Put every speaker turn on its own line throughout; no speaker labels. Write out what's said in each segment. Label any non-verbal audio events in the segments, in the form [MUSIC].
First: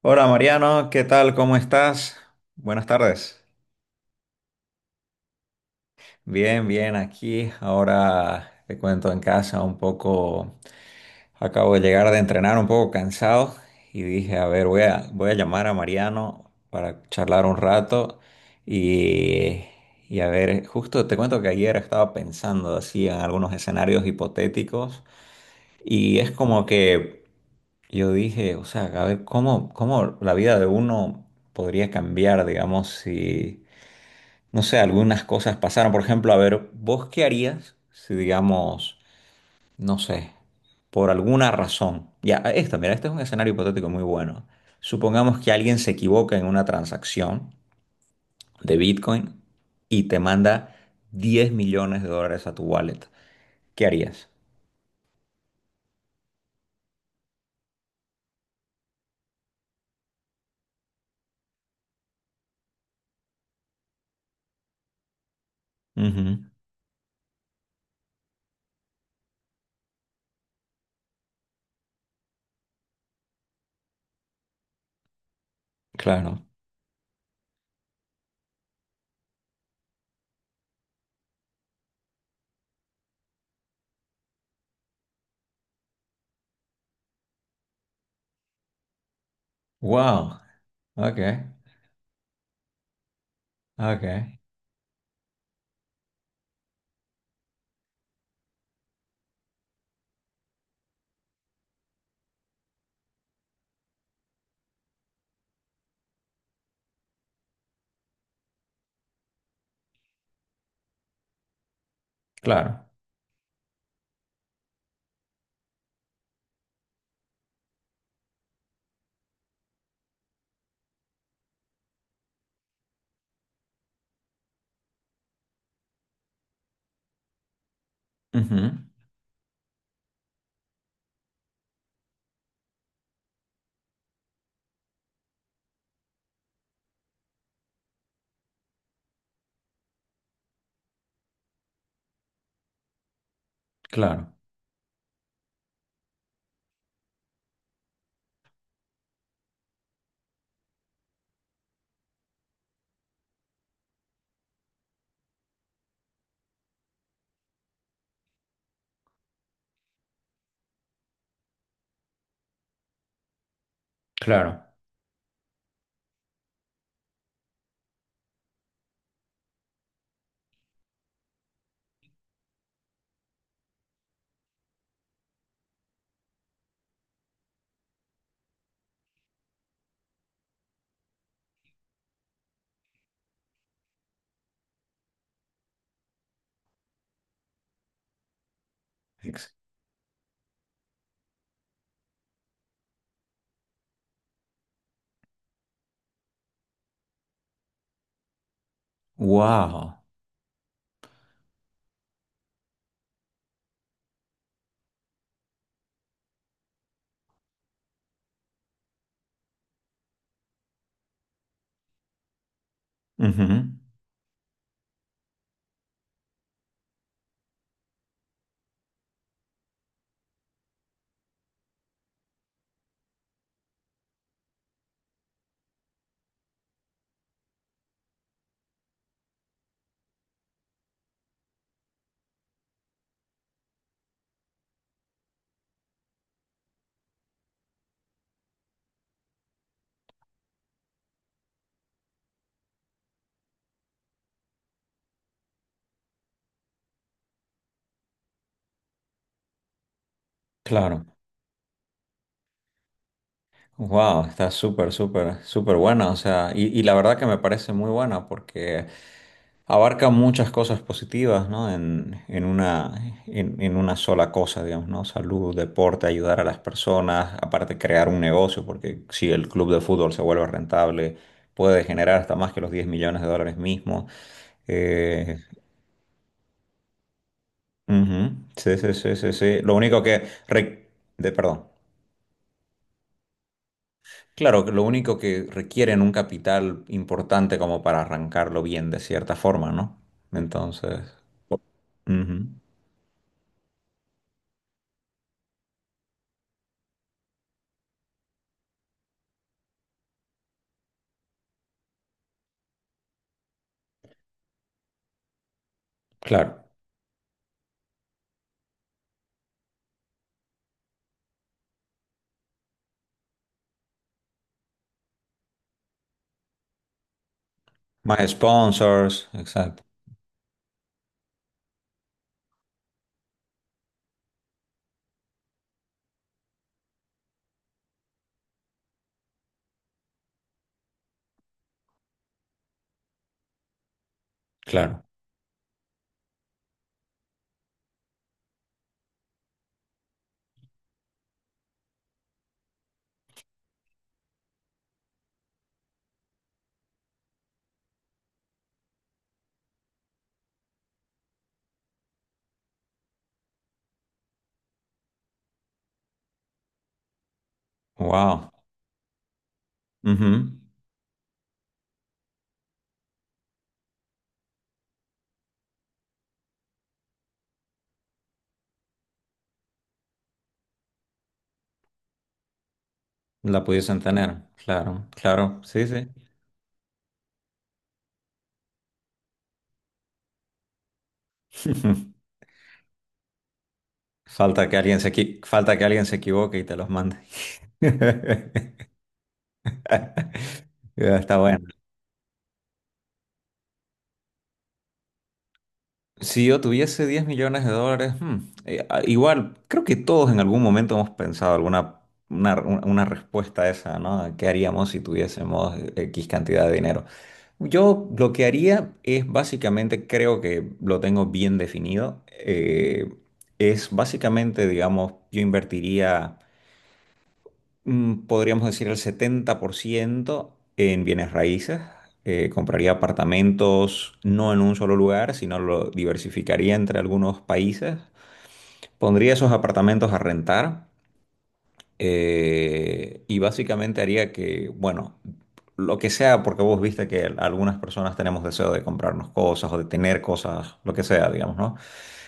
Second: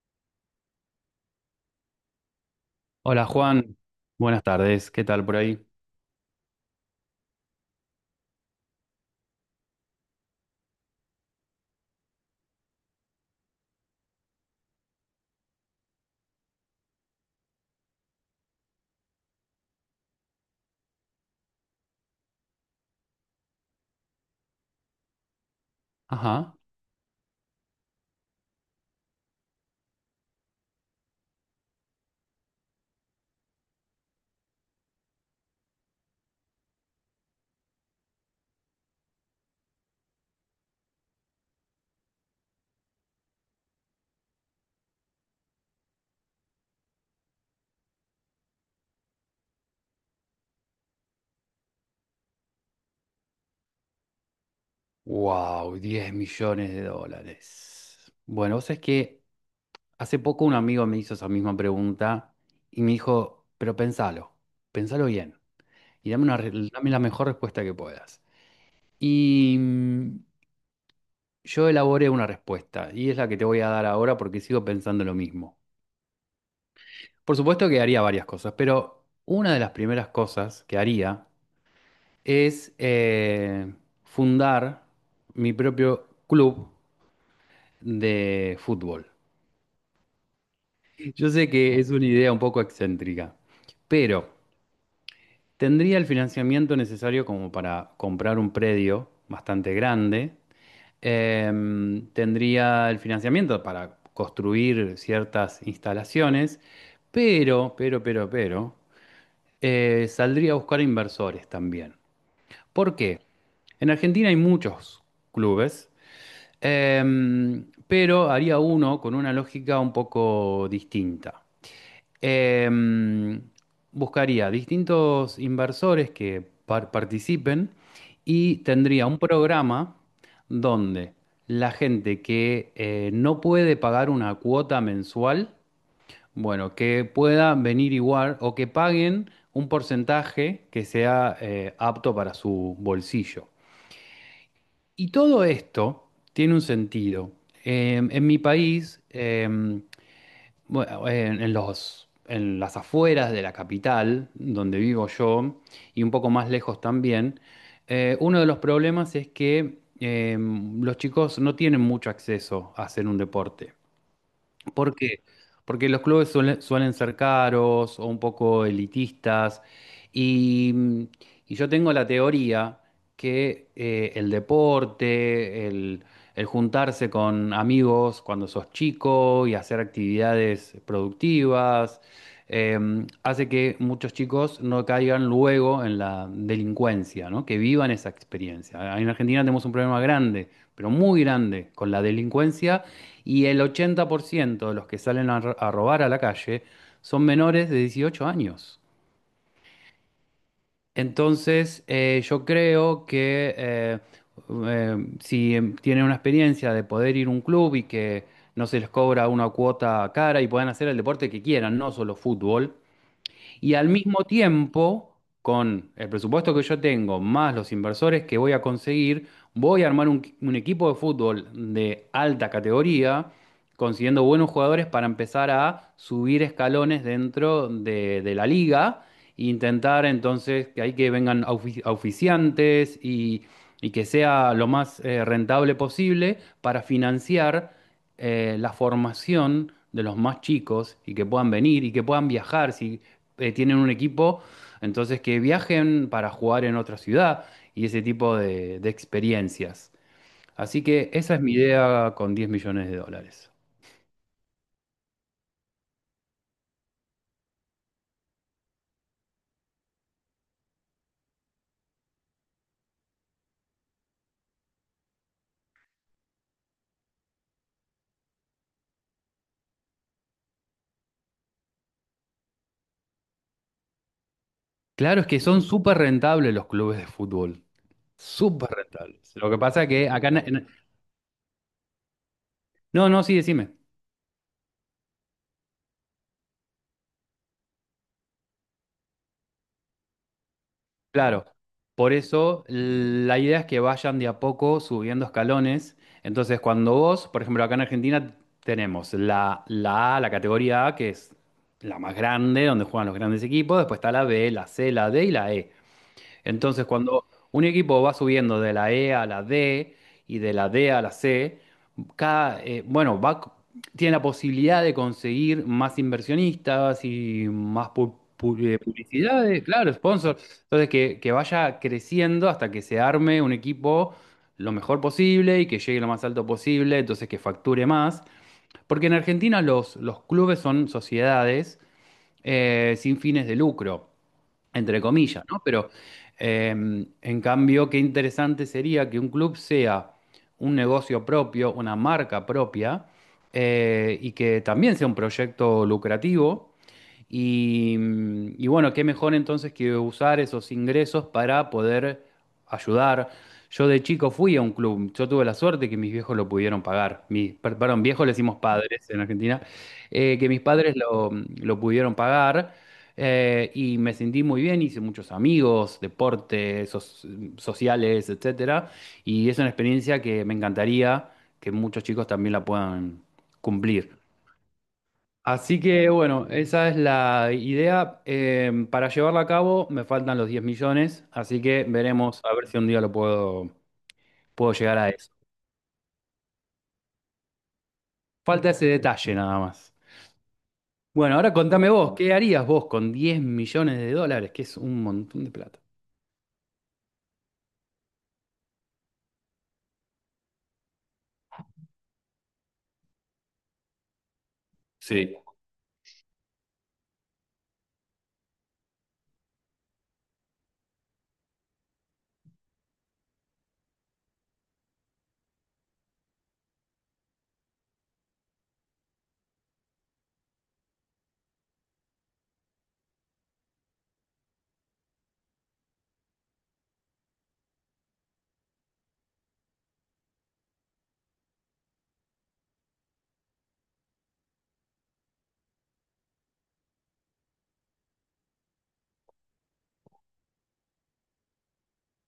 Hola Mariano, ¿qué tal? ¿Cómo estás? Buenas
Hola
tardes.
Juan, buenas tardes, ¿qué tal por ahí?
Bien, bien, aquí. Ahora te cuento en casa un poco. Acabo de llegar de entrenar un poco cansado y dije, a ver, voy a llamar a Mariano para charlar un rato y, y a ver, justo te cuento que ayer estaba pensando así en algunos escenarios hipotéticos y es
Ajá.
como que yo dije, o sea, a ver, ¿cómo la vida de uno podría cambiar, digamos, si no sé, algunas cosas pasaron? Por ejemplo, a ver, ¿vos qué harías si, digamos, no sé, por alguna razón? Ya, mira, este es un escenario hipotético muy bueno. Supongamos que alguien se equivoca en una transacción de Bitcoin y te manda $10 millones a tu wallet. ¿Qué harías?
Wow, 10 millones de dólares. Bueno, vos sabés que hace poco un amigo me hizo esa misma pregunta y me dijo, pero pensalo, pensalo bien y dame, una,
Ujú,
re- dame la mejor respuesta que puedas. Y mm, yo elaboré una respuesta y es la que te voy a dar ahora porque sigo pensando lo mismo.
claro.
Por supuesto que haría varias cosas, pero una de las primeras cosas que haría es fundar mi propio club de fútbol.
Wow. Ok,
Yo sé que es una idea un poco excéntrica, pero
ok.
tendría el financiamiento necesario como para comprar un predio bastante grande. Tendría el financiamiento para construir ciertas instalaciones, pero, saldría a buscar inversores también.
Claro.
¿Por qué? En Argentina hay muchos clubes. Pero haría uno con una lógica un poco distinta. Em, buscaría distintos inversores que participen y
Ujú,
tendría un programa donde la gente que no puede pagar una cuota mensual, bueno, que pueda venir igual o que paguen un porcentaje que sea apto para su bolsillo.
claro,
Y todo esto tiene un sentido. En mi país, bueno, en las afueras de la capital, donde vivo yo, y un poco más lejos también, uno de los problemas es que los chicos no tienen mucho acceso a hacer un deporte.
claro.
¿Por qué? Porque los clubes suelen ser caros o un poco elitistas y, mm, y yo tengo la teoría que el deporte, el juntarse con amigos cuando sos chico y hacer actividades productivas, eh, hace que muchos chicos no caigan luego en la delincuencia, ¿no? Que vivan esa experiencia. En Argentina
Ex-
tenemos un problema grande, pero muy grande, con la delincuencia, y el 80% de los que salen a, a robar a la calle son menores de 18 años.
Wow.
Entonces, yo creo que si tienen una experiencia de poder ir a un club y que no se les cobra una cuota cara y puedan hacer el deporte que quieran, no solo fútbol, y
Ujú,
al mismo tiempo, con el presupuesto que yo tengo, más los inversores que voy a conseguir, voy a armar un, equipo de fútbol de alta categoría, consiguiendo buenos jugadores para empezar a subir escalones dentro de la liga e intentar entonces que ahí que vengan auspiciantes y que sea lo más rentable posible para financiar la formación de los más chicos y que puedan venir y que puedan viajar. Si tienen un equipo, entonces que viajen para jugar en otra ciudad y ese tipo de experiencias. Así
claro.
que esa es mi idea con 10 millones de dólares.
Wow, está súper, súper, súper buena, o sea, y la verdad que me parece muy buena porque abarca muchas cosas positivas, ¿no? En una sola cosa, digamos, ¿no? Salud, deporte, ayudar a las personas, aparte crear un negocio, porque si el club de fútbol se vuelve rentable, puede generar hasta más que los $10 millones mismos.
Claro, es
Eh,
que son súper rentables los clubes de fútbol.
ujú,
Súper
sí, sí, sí,
rentables.
sí,
Lo que
sí. Lo
pasa
único
que
que
acá.
perdón.
No, no, sí, decime.
Claro, que lo único que requieren un capital importante como para arrancarlo bien de cierta forma, ¿no? Entonces,
Claro, por
ujú,
eso la idea es que vayan de a poco subiendo escalones. Entonces, cuando vos, por ejemplo, acá en Argentina tenemos la, A, la categoría A, que es la más grande, donde juegan los grandes equipos, después está la B, la C, la D y la E.
claro.
Entonces, cuando un equipo va subiendo de la E a la D y de la D a la C, bueno, tiene la posibilidad de conseguir más inversionistas y más
Más sponsors,
publicidades,
exacto.
claro, sponsors. Entonces, que vaya creciendo hasta que se arme un equipo lo mejor posible y que llegue lo más alto posible, entonces que facture más. Porque en Argentina los clubes son sociedades sin fines de lucro entre
Claro.
comillas, ¿no? Pero en cambio, qué interesante sería que un club sea un negocio propio, una marca propia, y que también sea un proyecto lucrativo y bueno, qué mejor entonces que usar esos ingresos para poder ayudar. Yo de chico fui a un club, yo tuve la suerte que mis viejos lo pudieron pagar. Perdón, viejos le
Wow.
decimos padres en Argentina. Que
Ujú,
mis padres lo pudieron pagar, y me sentí muy bien, hice muchos amigos, deportes, sociales, etcétera. Y es una experiencia que me encantaría que muchos chicos también la puedan
la pudiesen
cumplir.
tener. Claro, claro.
Así
Sí, sí.
que bueno, esa es la idea. Para llevarla a cabo me faltan los 10 millones, así que
[LAUGHS]
veremos a ver si un día lo puedo,
Falta
puedo
que
llegar
alguien
a eso.
se equivoque y te los mande.
Falta ese
[LAUGHS]
detalle nada más.
Ya,
Bueno,
está
ahora
bueno.
contame vos, ¿qué harías vos con 10 millones de dólares? Que es un montón de plata.
Si yo tuviese $10 millones, igual, creo que todos en algún momento hemos pensado alguna una respuesta a esa, ¿no? ¿Qué haríamos si
Sí.
tuviésemos X cantidad de dinero? Yo lo que haría es básicamente, creo que lo tengo bien definido, es básicamente, digamos, yo invertiría, podríamos decir, el 70% en bienes raíces. Compraría apartamentos no en un solo lugar, sino lo diversificaría entre algunos países. Pondría esos apartamentos a rentar y básicamente haría que, bueno, lo que sea, porque vos viste que algunas personas tenemos deseo de comprarnos cosas o de tener cosas, lo que sea, digamos, ¿no?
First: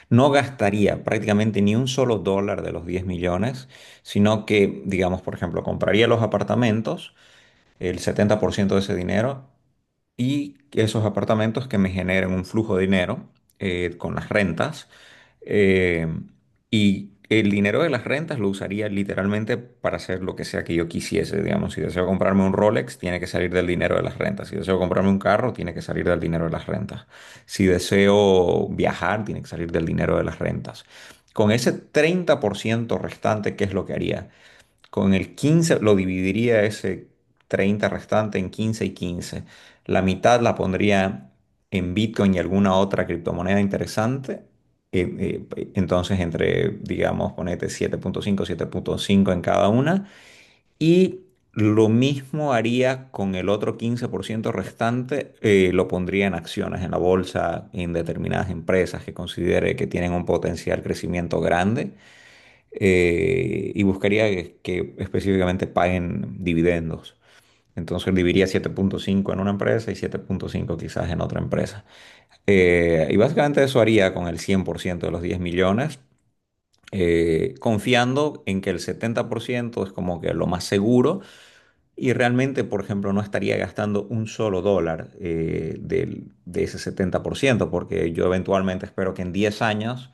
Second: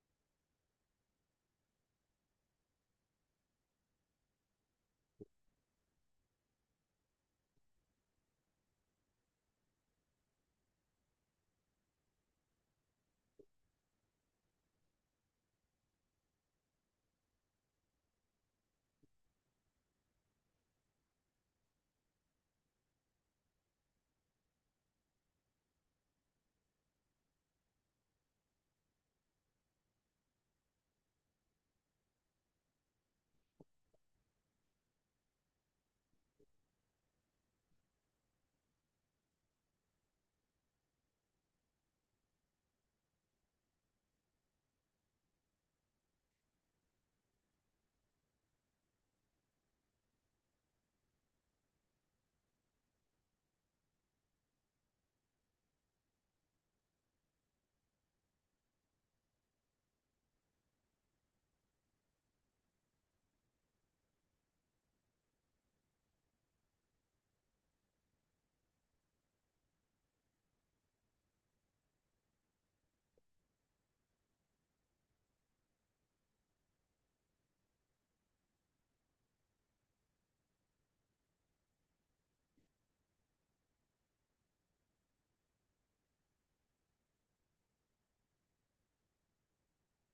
No gastaría prácticamente ni un solo dólar de los 10 millones, sino que, digamos, por ejemplo, compraría los apartamentos, el 70% de ese dinero, y esos apartamentos que me generen un flujo de dinero con las rentas. eh, y el dinero de las rentas lo usaría literalmente para hacer lo que sea que yo quisiese. Digamos, si deseo comprarme un Rolex, tiene que salir del dinero de las rentas. Si deseo comprarme un carro, tiene que salir del dinero de las rentas. Si deseo viajar, tiene que salir del dinero de las rentas. Con ese 30% restante, ¿qué es lo que haría? Con el 15 lo dividiría, ese 30 restante en 15 y 15. La mitad la pondría en Bitcoin y alguna otra criptomoneda interesante. Entonces, entre, digamos, ponete 7,5, 7,5 en cada una. Y lo mismo haría con el otro 15% restante, lo pondría en acciones, en la bolsa, en determinadas empresas que considere que tienen un potencial crecimiento grande, y buscaría que, específicamente paguen dividendos. Entonces dividiría 7,5 en una empresa y 7,5 quizás en otra empresa. Y básicamente eso haría con el 100% de los 10 millones, confiando en que el 70% es como que lo más seguro y realmente, por ejemplo, no estaría gastando un solo dólar, de ese 70%, porque yo eventualmente espero que en 10 años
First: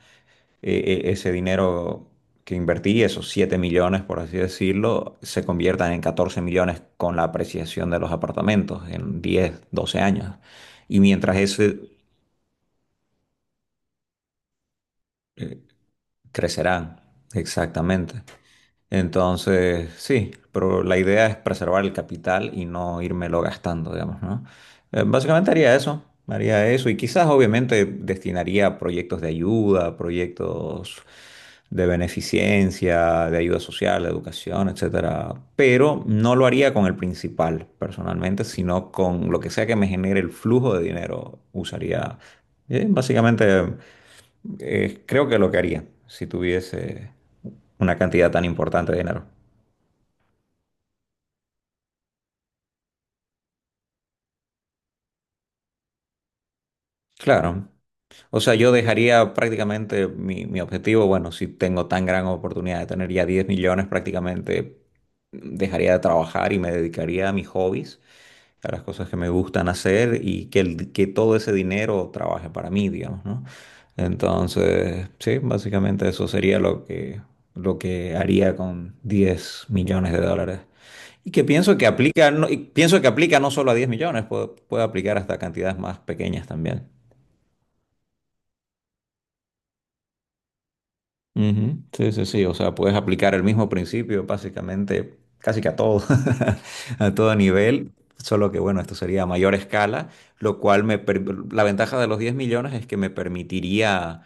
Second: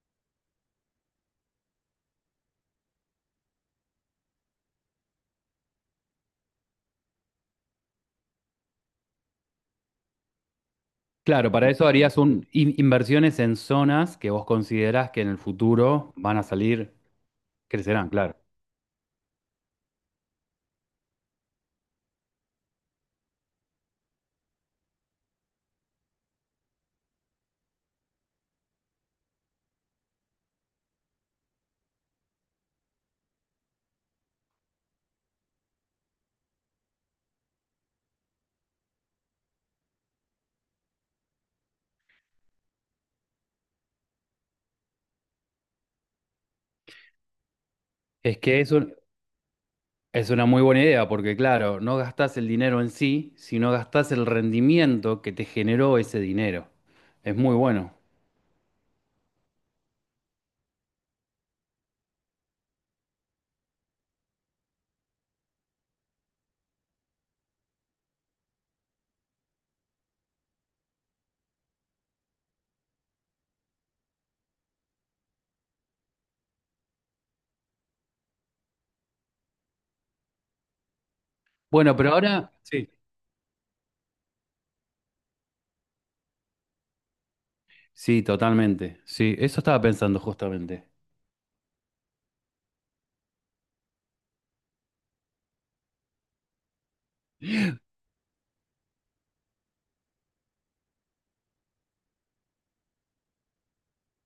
ese dinero que invertí, esos 7 millones, por así decirlo, se conviertan en 14 millones con la apreciación de los apartamentos en 10 12 años. Y mientras
Claro, para
ese,
eso harías un, inversiones en zonas que vos considerás que en el futuro van a salir,
crecerán,
crecerán,
exactamente.
claro.
Entonces, sí, pero la idea es preservar el capital y no írmelo gastando, digamos, ¿no? Básicamente haría eso y quizás obviamente destinaría a proyectos de ayuda, proyectos de beneficencia, de ayuda social, de educación, etcétera, pero no lo haría con el principal personalmente, sino con lo que sea que me genere el flujo de dinero, usaría, básicamente, creo que lo que haría si tuviese una cantidad
Es
tan
que eso,
importante de dinero.
es una muy buena idea porque, claro, no gastás el dinero en sí, sino gastás el rendimiento que te generó ese dinero. Es muy
Claro.
bueno.
O sea, yo dejaría prácticamente mi objetivo, bueno, si tengo tan gran oportunidad de tener ya 10 millones, prácticamente dejaría de trabajar y me dedicaría a mis hobbies, a las cosas que me gustan hacer, y que, que todo ese dinero trabaje para mí, digamos, ¿no? Entonces, sí, básicamente eso sería lo que haría con $10 millones. Y que pienso que
Bueno, pero
aplica, no,
ahora...
y
Sí.
pienso que aplica no solo a 10 millones, puede, puede aplicar hasta cantidades más pequeñas también.
Sí, totalmente. Sí, eso estaba pensando justamente.
Ujú, sí, sí, sí, o sea, puedes aplicar el mismo principio básicamente casi que a todo, [LAUGHS] a todo nivel, solo que bueno, esto sería a mayor escala, lo cual la ventaja de los 10 millones es que me permitiría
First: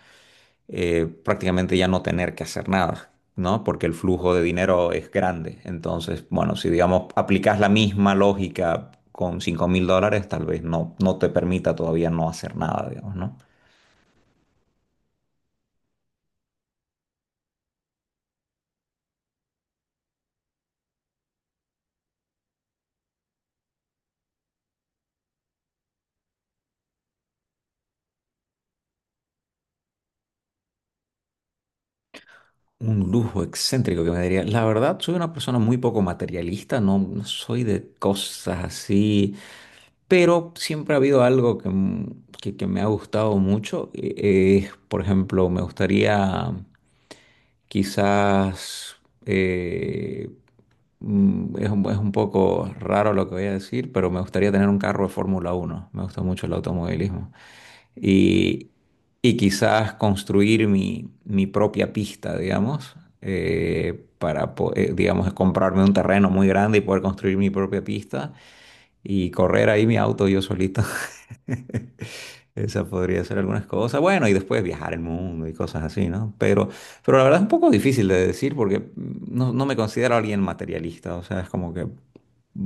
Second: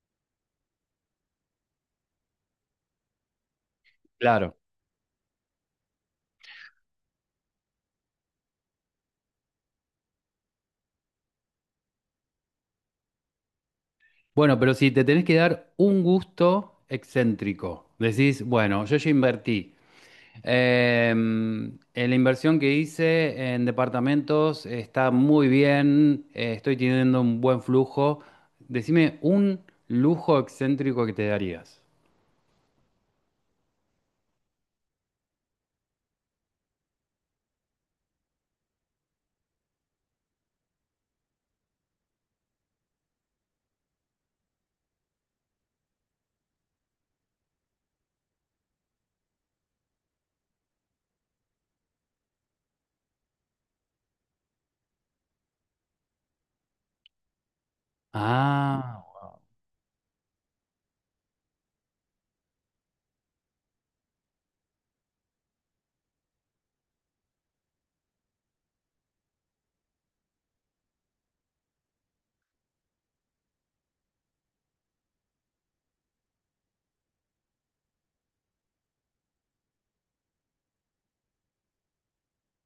prácticamente ya no tener que hacer nada, ¿no? Porque el flujo de
Claro.
dinero es grande, entonces, bueno, si digamos aplicas la misma lógica con $5.000, tal vez no, no te permita todavía no hacer nada, digamos, ¿no?
Bueno, pero si te tenés que dar un gusto excéntrico, decís, bueno, yo ya invertí. Eh, la inversión que hice en departamentos está muy bien, estoy teniendo un buen flujo. Decime un lujo excéntrico que te darías.
Un lujo excéntrico que me daría. La verdad, soy una persona muy poco materialista, no, no soy de cosas así, pero siempre ha habido algo que me ha gustado mucho. Por ejemplo, me gustaría. Quizás eh, es un poco raro lo que voy a decir, pero me gustaría tener un carro de Fórmula 1. Me gusta mucho el automovilismo. Y,
Ah,
y quizás construir mi propia pista, digamos, digamos, comprarme un terreno muy grande y poder construir mi propia pista y correr ahí mi auto yo solito. [LAUGHS] Esa podría ser algunas cosas. Bueno, y después viajar el mundo y cosas así, ¿no? Pero la verdad es un poco difícil de decir porque no, no me considero alguien materialista. O sea, es como que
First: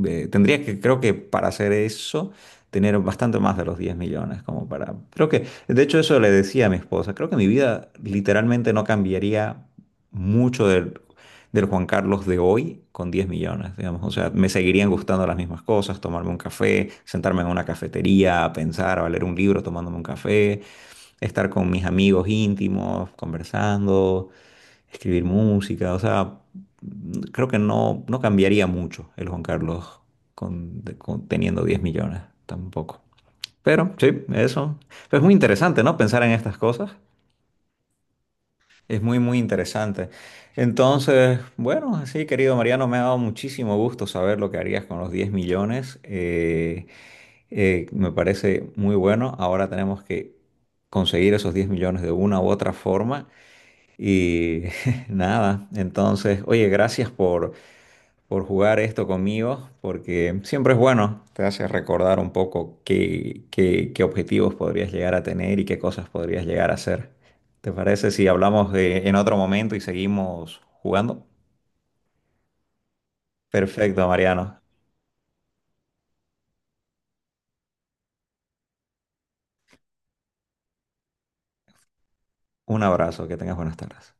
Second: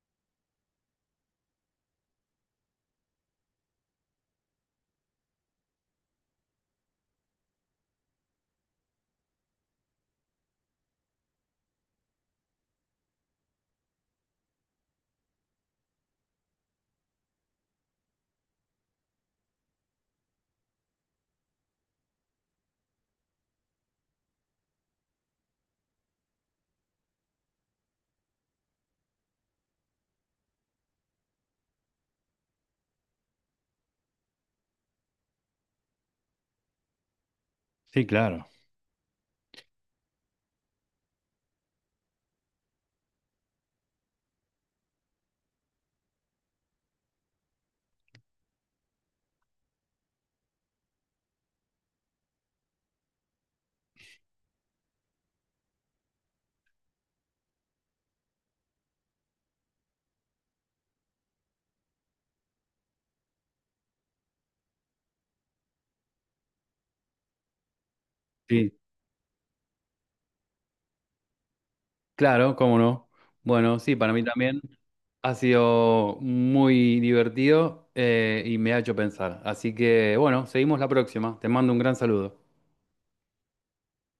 tendría que, creo que para hacer eso, tener bastante más de los 10 millones, como para. Creo que, de hecho, eso le decía a mi esposa. Creo que mi vida literalmente no cambiaría mucho del Juan Carlos de hoy con 10 millones, digamos. O sea, me seguirían gustando las mismas cosas: tomarme un café, sentarme en una cafetería, pensar, o leer un libro tomándome un café, estar con mis amigos íntimos, conversando, escribir música. O sea, creo que no, no cambiaría mucho el Juan Carlos teniendo 10 millones, tampoco. Pero sí, eso. Pero es muy interesante, ¿no? Pensar en estas cosas.
sí, claro.
Es muy, muy interesante. Entonces, bueno, sí, querido Mariano, me ha dado muchísimo gusto saber lo que harías con los 10 millones. Me parece muy bueno. Ahora tenemos que conseguir esos 10 millones de una u otra forma. Y [LAUGHS] nada, entonces, oye, gracias por jugar esto conmigo, porque siempre es bueno, te hace recordar un poco qué objetivos podrías llegar a tener y qué cosas podrías llegar a hacer. ¿Te parece si hablamos
Sí,
en otro momento y seguimos jugando?
claro, cómo no. Bueno, sí,
Perfecto,
para mí
Mariano.
también ha sido muy divertido, y me ha hecho pensar. Así que, bueno, seguimos la próxima. Te mando un gran saludo.
Un abrazo, que tengas buenas tardes.